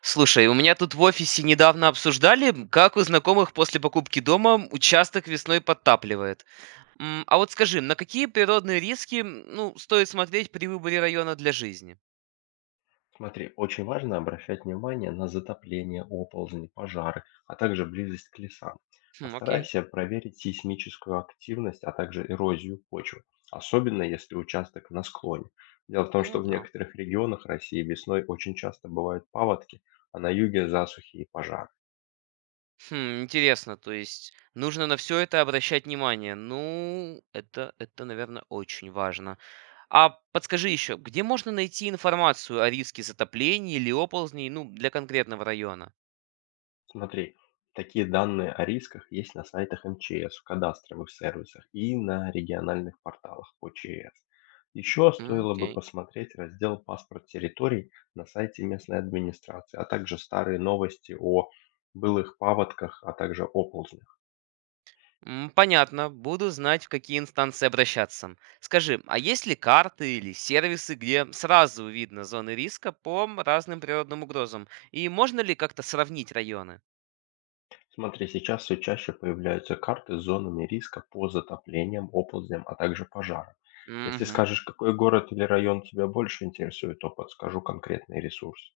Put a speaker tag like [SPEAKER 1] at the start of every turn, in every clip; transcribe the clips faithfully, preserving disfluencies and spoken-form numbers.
[SPEAKER 1] Слушай, у меня тут в офисе недавно обсуждали, как у знакомых после покупки дома участок весной подтапливает. М, А вот скажи, на какие природные риски м, ну, стоит смотреть при выборе района для жизни?
[SPEAKER 2] Смотри, очень важно обращать внимание на затопление, оползни, пожары, а также близость к лесам.
[SPEAKER 1] Хм, окей.
[SPEAKER 2] Постарайся проверить сейсмическую активность, а также эрозию почвы, особенно если участок на склоне. Дело в том,
[SPEAKER 1] Ну
[SPEAKER 2] что в
[SPEAKER 1] да.
[SPEAKER 2] некоторых регионах России весной очень часто бывают паводки, а на юге засухи и пожары.
[SPEAKER 1] Хм, интересно, то есть нужно на все это обращать внимание. Ну, это, это, наверное, очень важно. А подскажи еще, где можно найти информацию о риске затоплений или оползней, ну, для конкретного района?
[SPEAKER 2] Смотри, такие данные о рисках есть на сайтах МЧС, в кадастровых сервисах и на региональных порталах ОЧС. Еще
[SPEAKER 1] М,
[SPEAKER 2] стоило бы
[SPEAKER 1] Окей.
[SPEAKER 2] посмотреть раздел «Паспорт территорий» на сайте местной администрации, а также старые новости о былых паводках, а также оползнях.
[SPEAKER 1] М, Понятно, буду знать, в какие инстанции обращаться. Скажи, а есть ли карты или сервисы, где сразу видно зоны риска по м, разным природным угрозам? И можно ли как-то сравнить районы?
[SPEAKER 2] Смотри, сейчас все чаще появляются карты с зонами риска по затоплениям, оползням, а также пожарам. Если
[SPEAKER 1] Мгм.
[SPEAKER 2] скажешь, какой город или район тебя больше интересует, то подскажу конкретный ресурс.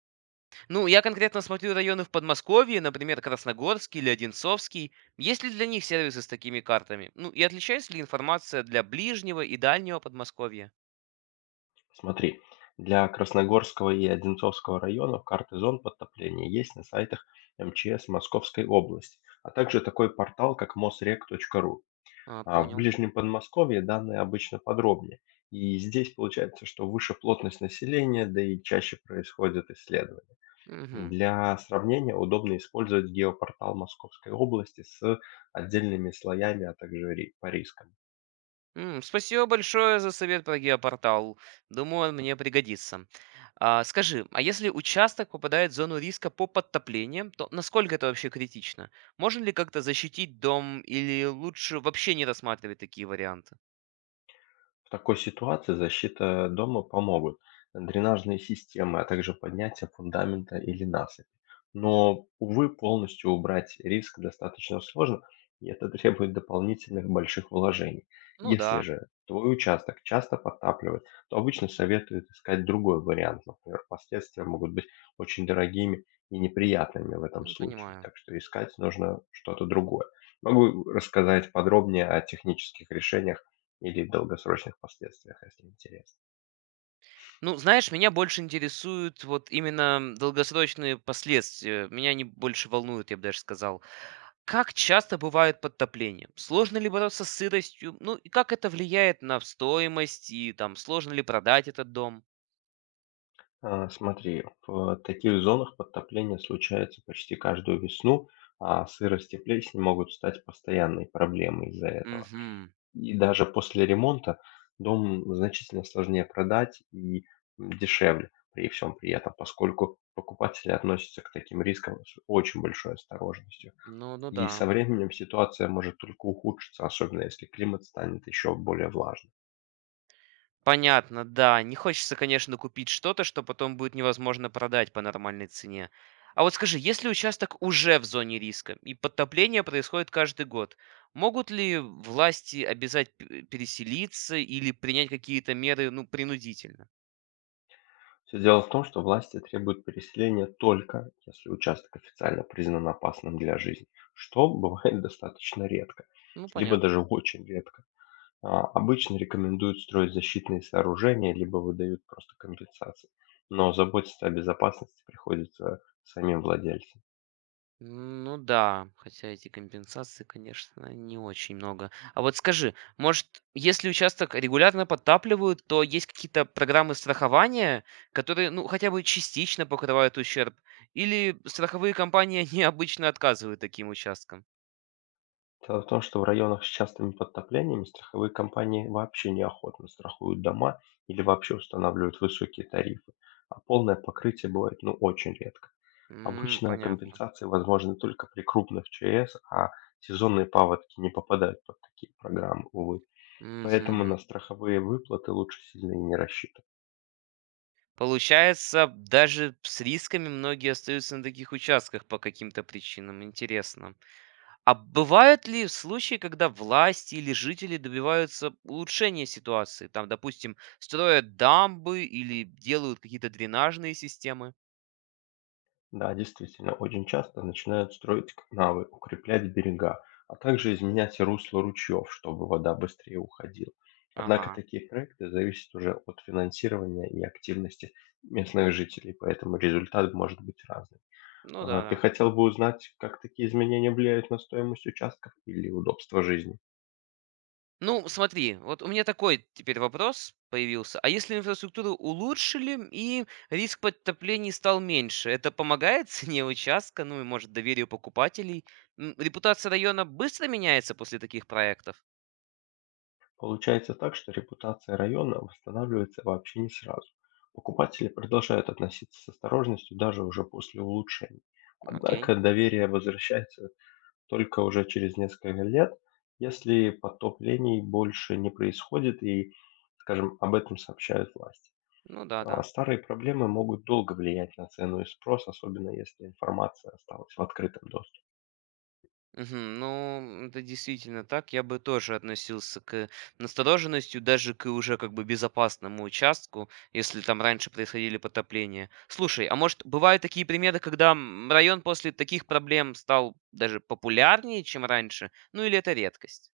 [SPEAKER 1] Ну, я конкретно смотрю районы в Подмосковье, например, Красногорский или Одинцовский. Есть ли для них сервисы с такими картами? Ну, и отличается ли информация для ближнего и дальнего Подмосковья?
[SPEAKER 2] Смотри, для Красногорского и Одинцовского районов карты зон подтопления есть на сайтах МЧС Московской области, а также такой портал, как Мосрек.ру.
[SPEAKER 1] А,
[SPEAKER 2] А в
[SPEAKER 1] понял.
[SPEAKER 2] Ближнем Подмосковье данные обычно подробнее. И здесь получается, что выше плотность населения, да и чаще происходят исследования.
[SPEAKER 1] Мгм.
[SPEAKER 2] Для сравнения удобно использовать геопортал Московской области с отдельными слоями, а также ри- по рискам.
[SPEAKER 1] М, Спасибо большое за совет про геопортал. Думаю, он мне пригодится. А, скажи, а если участок попадает в зону риска по подтоплениям, то насколько это вообще критично? Можно ли как-то защитить дом или лучше вообще не рассматривать такие варианты?
[SPEAKER 2] В такой ситуации защита дома помогут дренажные системы, а также поднятие фундамента или насыпи. Но, увы, полностью убрать риск достаточно сложно, и это требует дополнительных больших вложений.
[SPEAKER 1] Ну
[SPEAKER 2] Если
[SPEAKER 1] да,
[SPEAKER 2] же твой участок часто подтапливает, то обычно советуют искать другой вариант. Например, последствия могут быть очень дорогими и неприятными в этом
[SPEAKER 1] ну,
[SPEAKER 2] случае,
[SPEAKER 1] понимаю.
[SPEAKER 2] так что искать нужно что-то другое. Могу рассказать подробнее о технических решениях, или в долгосрочных последствиях, если интересно.
[SPEAKER 1] Ну, знаешь, меня больше интересуют вот именно долгосрочные последствия. Меня они больше волнуют, я бы даже сказал. Как часто бывают подтопления? Сложно ли бороться с сыростью? Ну и как это влияет на стоимость и там сложно ли продать этот дом?
[SPEAKER 2] А, Смотри, в таких зонах подтопление случается почти каждую весну, а сырость и плесень могут стать постоянной проблемой из-за этого.
[SPEAKER 1] Угу.
[SPEAKER 2] И даже после ремонта дом значительно сложнее продать и дешевле при всем при этом, поскольку покупатели относятся к таким рискам с очень большой осторожностью.
[SPEAKER 1] Ну, ну
[SPEAKER 2] И
[SPEAKER 1] да.
[SPEAKER 2] со временем ситуация может только ухудшиться, особенно если климат станет еще более влажным.
[SPEAKER 1] Понятно, да. Не хочется, конечно, купить что-то, что потом будет невозможно продать по нормальной цене. А вот скажи, если участок уже в зоне риска и подтопление происходит каждый год, могут ли власти обязать п- переселиться или принять какие-то меры, ну, принудительно?
[SPEAKER 2] Все дело в том, что власти требуют переселения только если участок официально признан опасным для жизни, что бывает достаточно редко,
[SPEAKER 1] Ну,
[SPEAKER 2] либо
[SPEAKER 1] понятно.
[SPEAKER 2] даже очень редко. А, обычно рекомендуют строить защитные сооружения, либо выдают просто компенсации, но заботиться о безопасности приходится самим владельцам.
[SPEAKER 1] Ну да, хотя эти компенсации, конечно, не очень много. А вот скажи, может, если участок регулярно подтапливают, то есть какие-то программы страхования, которые, ну, хотя бы частично покрывают ущерб? Или страховые компании необычно отказывают таким участкам?
[SPEAKER 2] Дело в том, что в районах с частыми подтоплениями страховые компании вообще неохотно страхуют дома или вообще устанавливают высокие тарифы, а полное покрытие бывает ну очень редко.
[SPEAKER 1] М,
[SPEAKER 2] Обычно
[SPEAKER 1] понятно.
[SPEAKER 2] компенсации возможны только при крупных ЧС, а сезонные паводки не попадают под такие программы, увы. Поэтому
[SPEAKER 1] Мгм.
[SPEAKER 2] на страховые выплаты лучше сильно и не рассчитывать.
[SPEAKER 1] Получается, даже с рисками многие остаются на таких участках по каким-то причинам. Интересно. А бывают ли случаи, когда власти или жители добиваются улучшения ситуации? Там, допустим, строят дамбы или делают какие-то дренажные системы?
[SPEAKER 2] Да, действительно, очень часто начинают строить канавы, укреплять берега, а также изменять русло ручьев, чтобы вода быстрее уходила. Однако
[SPEAKER 1] Ага,
[SPEAKER 2] такие проекты зависят уже от финансирования и активности местных жителей, поэтому результат может быть разным.
[SPEAKER 1] ну
[SPEAKER 2] А, Ты
[SPEAKER 1] да-да.
[SPEAKER 2] хотел бы узнать, как такие изменения влияют на стоимость участков или удобство жизни?
[SPEAKER 1] Ну, смотри, вот у меня такой теперь вопрос появился. А если инфраструктуру улучшили и риск подтоплений стал меньше, это помогает цене участка, ну и, может, доверию покупателей? М, Репутация района быстро меняется после таких проектов?
[SPEAKER 2] Получается так, что репутация района восстанавливается вообще не сразу. Покупатели продолжают относиться с осторожностью даже уже после улучшений.
[SPEAKER 1] Окей,
[SPEAKER 2] Однако доверие возвращается только уже через несколько лет, если потоплений больше не происходит и, скажем, об этом сообщают власти.
[SPEAKER 1] ну
[SPEAKER 2] А
[SPEAKER 1] да-да.
[SPEAKER 2] старые проблемы могут долго влиять на цену и спрос, особенно если информация осталась в открытом доступе.
[SPEAKER 1] Мгм. Ну, это действительно так. Я бы тоже относился к настороженностью, даже к уже как бы безопасному участку, если там раньше происходили потопления. Слушай, а может, бывают такие примеры, когда м, район после таких проблем стал даже популярнее, чем раньше? Ну или это редкость?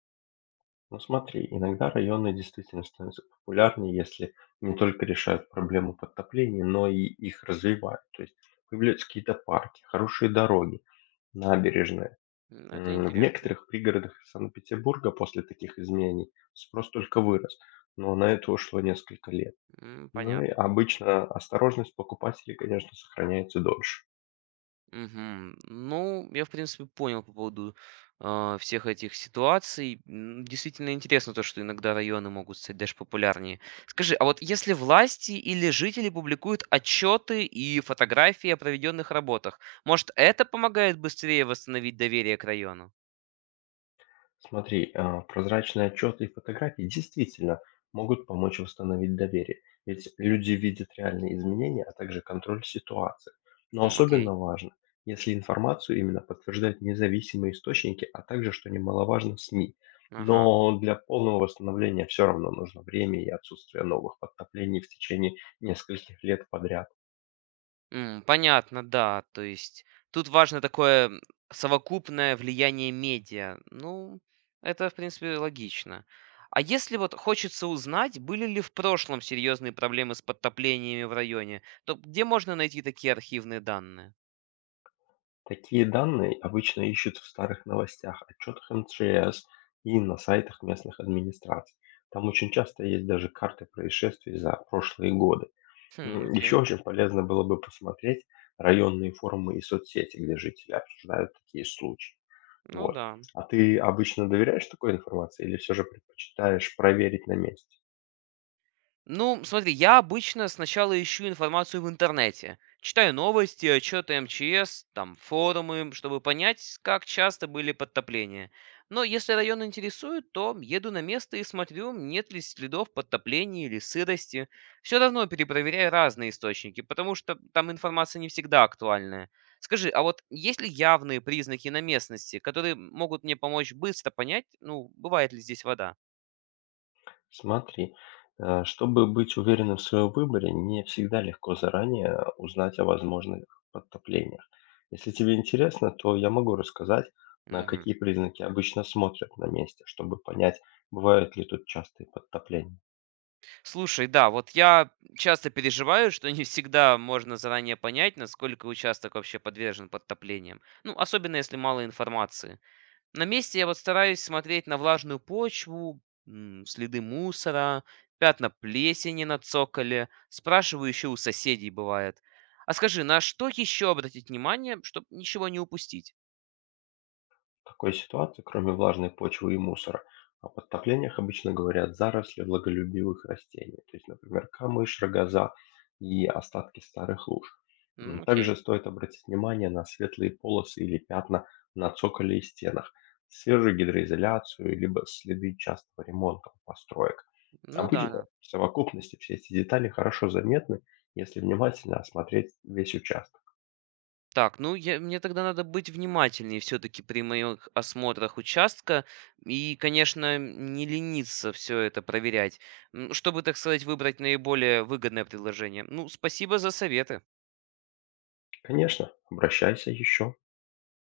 [SPEAKER 2] Ну смотри, иногда районы действительно становятся популярнее, если не только решают проблему подтопления, но и их развивают. То есть появляются какие-то парки, хорошие дороги, набережные.
[SPEAKER 1] М, Это
[SPEAKER 2] М, В
[SPEAKER 1] интересно.
[SPEAKER 2] некоторых пригородах Санкт-Петербурга после таких изменений спрос только вырос, но на это ушло несколько лет.
[SPEAKER 1] М,
[SPEAKER 2] Ну и
[SPEAKER 1] Понятно.
[SPEAKER 2] обычно осторожность покупателей, конечно, сохраняется дольше.
[SPEAKER 1] Мгм. Ну, я, в принципе, понял по поводу а, всех этих ситуаций. М, Действительно интересно то, что иногда районы могут стать даже популярнее. Скажи, а вот если власти или жители публикуют отчеты и фотографии о проведенных работах, может, это помогает быстрее восстановить доверие к району?
[SPEAKER 2] Смотри, а, прозрачные отчеты и фотографии действительно могут помочь восстановить доверие, ведь люди видят реальные изменения, а также контроль ситуации. Но
[SPEAKER 1] Хм, окей.
[SPEAKER 2] особенно важно, если информацию именно подтверждают независимые источники, а также, что немаловажно, СМИ.
[SPEAKER 1] Ага.
[SPEAKER 2] Но для полного восстановления все равно нужно время и отсутствие новых подтоплений в течение нескольких лет подряд.
[SPEAKER 1] М, понятно, да. То есть тут важно такое м, совокупное влияние медиа. Ну, это, в принципе, логично. А если вот хочется узнать, были ли в прошлом серьезные проблемы с подтоплениями в районе, то где можно найти такие архивные данные?
[SPEAKER 2] Такие данные обычно ищут в старых новостях, отчетах МЧС и на сайтах местных администраций. Там очень часто есть даже карты происшествий за прошлые годы.
[SPEAKER 1] Хм, окей.
[SPEAKER 2] Еще очень полезно было бы посмотреть районные форумы и соцсети, где жители обсуждают такие случаи.
[SPEAKER 1] Ну
[SPEAKER 2] Вот.
[SPEAKER 1] да.
[SPEAKER 2] А ты обычно доверяешь такой информации или все же предпочитаешь проверить на месте?
[SPEAKER 1] Ну, смотри, я обычно сначала ищу информацию в интернете. Читаю новости, отчеты эм че эс, там, форумы, чтобы понять, как часто были подтопления. Но если район интересует, то еду на место и смотрю, нет ли следов подтопления или сырости. Все равно перепроверяю разные источники, потому что там информация не всегда актуальная. Скажи, а вот есть ли явные признаки на местности, которые могут мне помочь быстро понять, ну, бывает ли здесь вода?
[SPEAKER 2] Смотри, э, чтобы быть уверенным в своем выборе, не всегда легко заранее узнать о возможных подтоплениях. Если тебе интересно, то я могу рассказать, на
[SPEAKER 1] Мгм.
[SPEAKER 2] какие признаки обычно смотрят на месте, чтобы понять, бывают ли тут частые подтопления.
[SPEAKER 1] Слушай, да, вот я часто переживаю, что не всегда можно заранее понять, насколько участок вообще подвержен подтоплениям. Ну, особенно если мало информации. На месте я вот стараюсь смотреть на влажную почву, м, следы мусора, пятна плесени на цоколе. Спрашиваю еще у соседей бывает. А скажи, на что еще обратить внимание, чтобы ничего не упустить?
[SPEAKER 2] В такой ситуации, кроме влажной почвы и мусора, о подтоплениях обычно говорят заросли влаголюбивых растений, то есть, например, камыш, рогоза и остатки старых луж.
[SPEAKER 1] М,
[SPEAKER 2] М,
[SPEAKER 1] окей.
[SPEAKER 2] Также стоит обратить внимание на светлые полосы или пятна на цоколе и стенах, свежую гидроизоляцию, либо следы частого ремонта у построек.
[SPEAKER 1] Ну да,
[SPEAKER 2] Обычно
[SPEAKER 1] да.
[SPEAKER 2] в совокупности все эти детали хорошо заметны, если внимательно осмотреть весь участок.
[SPEAKER 1] Так, ну я, мне тогда надо быть внимательнее все-таки при моих осмотрах участка и, конечно, не лениться все это проверять, м, чтобы, так сказать, выбрать наиболее выгодное предложение. Ну, спасибо за советы.
[SPEAKER 2] Конечно, обращайся еще.